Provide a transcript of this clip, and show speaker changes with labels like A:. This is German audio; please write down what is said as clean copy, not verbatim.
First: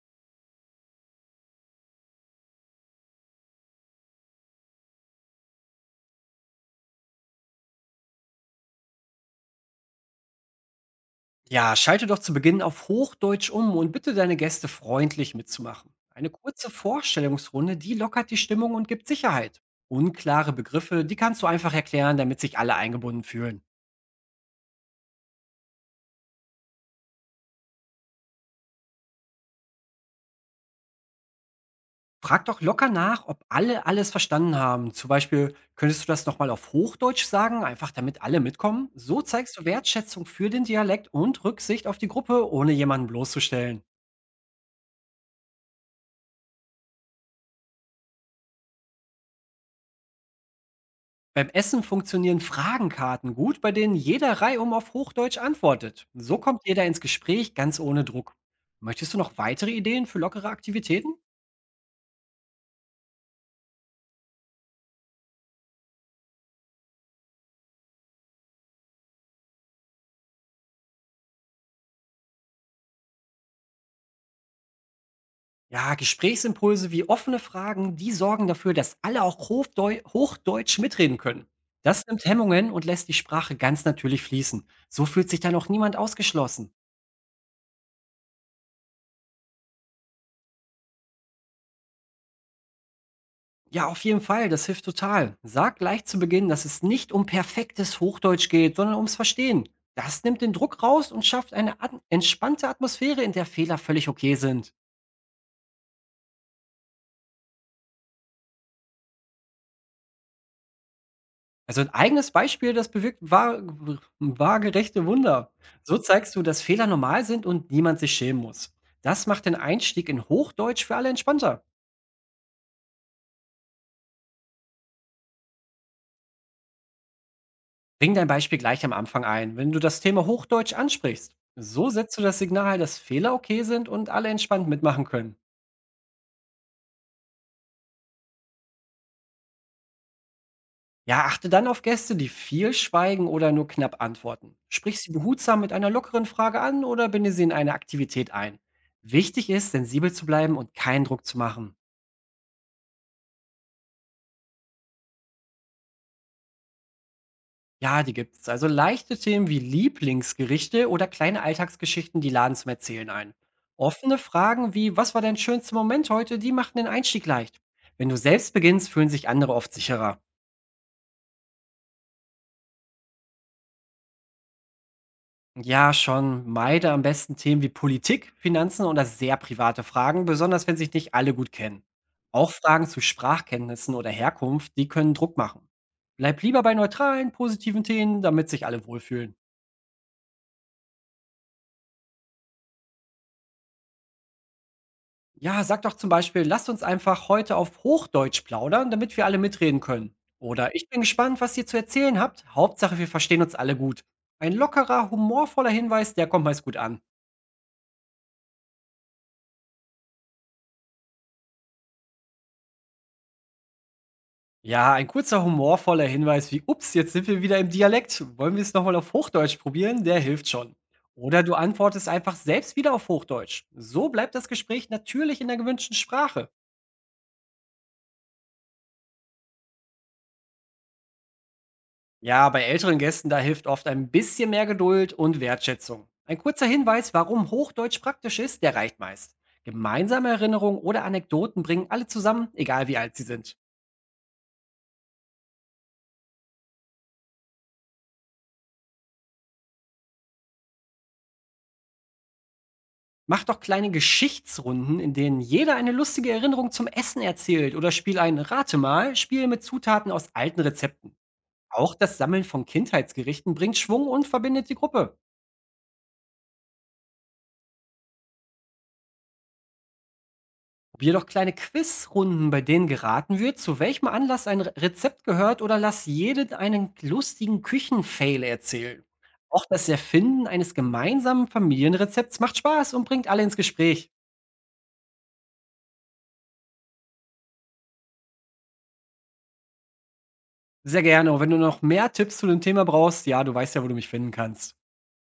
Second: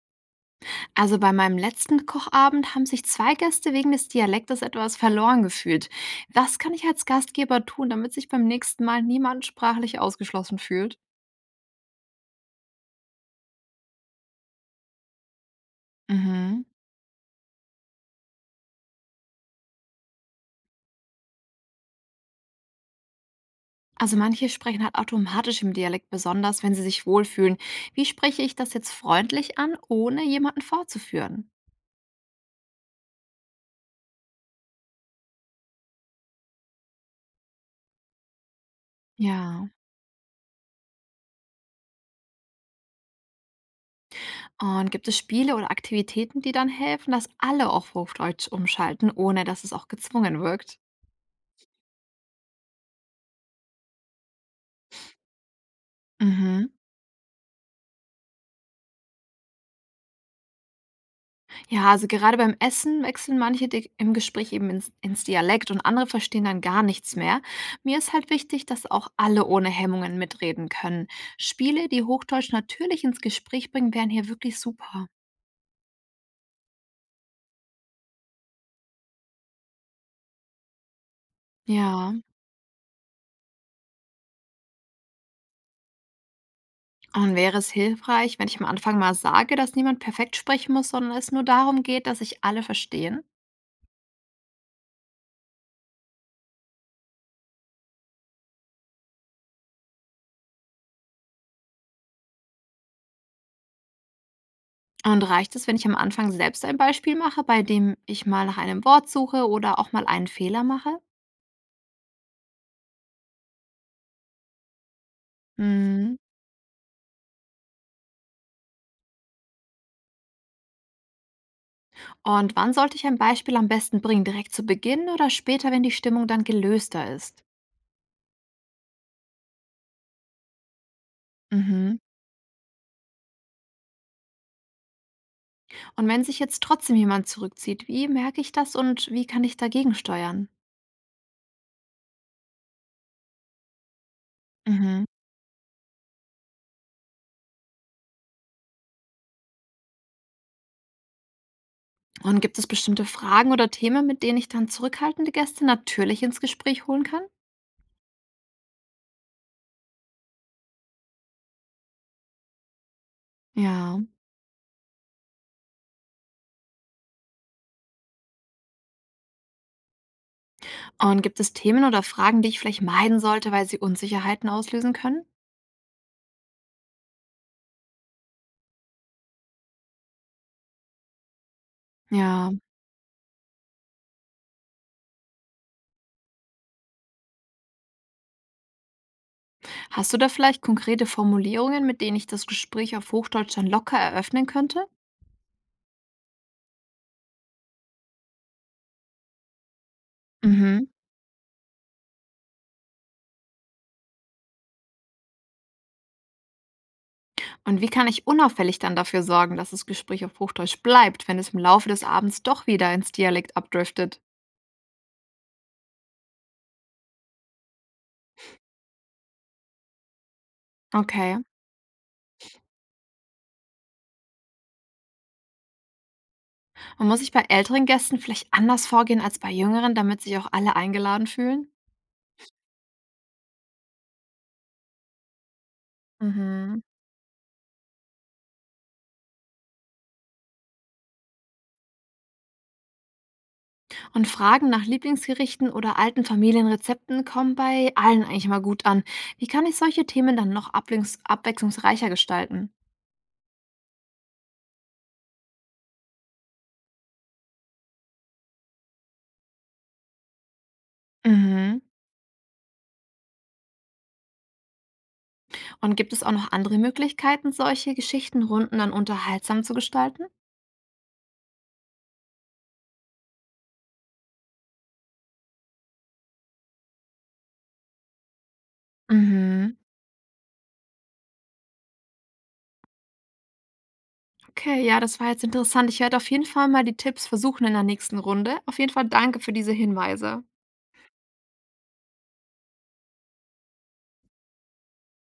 A: Also bei meinem letzten Kochabend haben sich zwei Gäste wegen des Dialektes etwas verloren gefühlt. Was kann ich als Gastgeber tun, damit sich beim nächsten Mal niemand sprachlich ausgeschlossen fühlt?
B: Ja, schalte doch zu Beginn auf Hochdeutsch um und bitte deine Gäste freundlich mitzumachen. Eine
A: Mhm.
B: kurze Vorstellungsrunde, die lockert die Stimmung und gibt Sicherheit. Unklare Begriffe, die kannst du einfach erklären, damit sich alle eingebunden fühlen.
A: Also manche sprechen halt automatisch im Dialekt, besonders wenn sie sich wohlfühlen. Wie spreche ich das jetzt freundlich an, ohne jemanden vorzuführen?
B: Frag doch locker nach, ob alle alles verstanden haben. Zum Beispiel, könntest du das nochmal auf Hochdeutsch sagen, einfach damit alle mitkommen? So zeigst du
A: Ja.
B: Wertschätzung für den Dialekt und Rücksicht auf die Gruppe, ohne jemanden bloßzustellen.
A: Und gibt es Spiele oder Aktivitäten, die dann helfen, dass alle auf Hochdeutsch umschalten, ohne dass es auch gezwungen wirkt?
B: Beim Essen funktionieren Fragenkarten gut, bei denen jeder reihum auf Hochdeutsch antwortet. So kommt
A: Mhm.
B: jeder ins Gespräch ganz ohne Druck. Möchtest du noch weitere Ideen für lockere Aktivitäten?
A: Ja, also gerade beim Essen wechseln manche im Gespräch eben ins Dialekt und andere verstehen dann gar nichts mehr. Mir ist halt wichtig, dass auch alle ohne Hemmungen mitreden können. Spiele, die Hochdeutsch natürlich ins Gespräch bringen, wären hier wirklich super.
B: Ja, Gesprächsimpulse wie offene Fragen, die sorgen dafür, dass alle auch Hofdeu Hochdeutsch mitreden können. Das
A: Ja,
B: nimmt Hemmungen und lässt die Sprache ganz natürlich fließen. So fühlt sich dann auch niemand ausgeschlossen.
A: und wäre es hilfreich, wenn ich am Anfang mal sage, dass niemand perfekt sprechen muss, sondern es nur darum geht, dass sich alle verstehen?
B: Ja, auf jeden Fall, das hilft total. Sag gleich zu Beginn, dass es nicht um perfektes Hochdeutsch geht, sondern ums Verstehen. Das nimmt den Druck raus und schafft eine at entspannte Atmosphäre, in der Fehler völlig okay sind.
A: Und reicht es, wenn ich am Anfang selbst ein Beispiel mache, bei dem ich mal nach einem Wort suche oder auch mal einen Fehler mache?
B: Also ein eigenes Beispiel, das bewirkt wa waagerechte Wunder. So
A: Hm.
B: zeigst du, dass Fehler normal sind und niemand sich schämen muss. Das macht den Einstieg in Hochdeutsch für alle entspannter.
A: Und wann sollte ich ein Beispiel am besten bringen? Direkt zu Beginn oder später, wenn die Stimmung dann gelöster ist?
B: Bring dein Beispiel gleich am Anfang ein, wenn du das Thema Hochdeutsch ansprichst. So
A: Mhm.
B: setzt du das Signal, dass Fehler okay sind und alle entspannt mitmachen können.
A: Und wenn sich jetzt trotzdem jemand zurückzieht, wie merke ich das und wie kann ich dagegen steuern?
B: Ja, achte dann auf Gäste, die viel schweigen oder nur knapp antworten. Sprich
A: Mhm.
B: sie behutsam mit einer lockeren Frage an oder binde sie in eine Aktivität ein. Wichtig ist, sensibel zu bleiben und keinen Druck zu machen.
A: Und gibt es bestimmte Fragen oder Themen, mit denen ich dann zurückhaltende Gäste natürlich ins Gespräch holen kann?
B: Ja, die gibt's. Also leichte Themen wie Lieblingsgerichte oder kleine Alltagsgeschichten, die laden zum Erzählen ein.
A: Ja.
B: Offene Fragen wie, was war dein schönster Moment heute, die machen den Einstieg leicht. Wenn du selbst beginnst, fühlen sich andere oft sicherer.
A: Und gibt es Themen oder Fragen, die ich vielleicht meiden sollte, weil sie Unsicherheiten auslösen können?
B: Ja, schon. Meide am besten Themen wie Politik, Finanzen oder sehr private Fragen, besonders wenn sich nicht alle gut kennen.
A: Ja.
B: Auch Fragen zu Sprachkenntnissen oder Herkunft, die können Druck machen. Bleib lieber bei neutralen, positiven Themen, damit sich alle wohlfühlen.
A: Hast du da vielleicht konkrete Formulierungen, mit denen ich das Gespräch auf Hochdeutsch dann locker eröffnen könnte?
B: Ja, sag doch zum Beispiel, lasst uns einfach heute auf Hochdeutsch plaudern, damit wir alle mitreden können. Oder
A: Mhm.
B: ich bin gespannt, was ihr zu erzählen habt. Hauptsache, wir verstehen uns alle gut. Ein lockerer, humorvoller Hinweis, der kommt meist gut an.
A: Und wie kann ich unauffällig dann dafür sorgen, dass das Gespräch auf Hochdeutsch bleibt, wenn es im Laufe des Abends doch wieder ins Dialekt abdriftet?
B: Ja, ein kurzer humorvoller Hinweis wie Ups, jetzt sind wir wieder im Dialekt. Wollen wir es nochmal auf Hochdeutsch probieren? Der hilft schon.
A: Okay.
B: Oder du antwortest einfach selbst wieder auf Hochdeutsch. So bleibt das Gespräch natürlich in der gewünschten Sprache.
A: Und muss ich bei älteren Gästen vielleicht anders vorgehen als bei jüngeren, damit sich auch alle eingeladen fühlen?
B: Ja, bei älteren Gästen, da hilft oft ein bisschen mehr Geduld und Wertschätzung. Ein kurzer
A: Mhm.
B: Hinweis, warum Hochdeutsch praktisch ist, der reicht meist. Gemeinsame Erinnerungen oder Anekdoten bringen alle zusammen, egal wie alt sie sind.
A: Und Fragen nach Lieblingsgerichten oder alten Familienrezepten kommen bei allen eigentlich mal gut an. Wie kann ich solche Themen dann noch abwechslungsreicher gestalten?
B: Mach doch kleine Geschichtsrunden, in denen jeder eine lustige Erinnerung zum Essen erzählt oder spiel ein Rate mal, Spiel mit Zutaten aus alten Rezepten.
A: Mhm.
B: Auch das Sammeln von Kindheitsgerichten bringt Schwung und verbindet die Gruppe.
A: Und gibt es auch noch andere Möglichkeiten, solche Geschichtenrunden dann unterhaltsam zu gestalten?
B: Probier doch kleine Quizrunden, bei denen geraten wird, zu welchem Anlass ein Rezept gehört oder lass jeden einen lustigen Küchenfail erzählen. Auch
A: Mhm.
B: das Erfinden eines gemeinsamen Familienrezepts macht Spaß und bringt alle ins Gespräch.
A: Okay, ja, das war jetzt interessant. Ich werde auf jeden Fall mal die Tipps versuchen in der nächsten Runde. Auf jeden Fall danke für diese Hinweise.
B: Sehr gerne. Und wenn du noch mehr Tipps zu dem Thema brauchst, ja, du weißt ja, wo du mich finden kannst.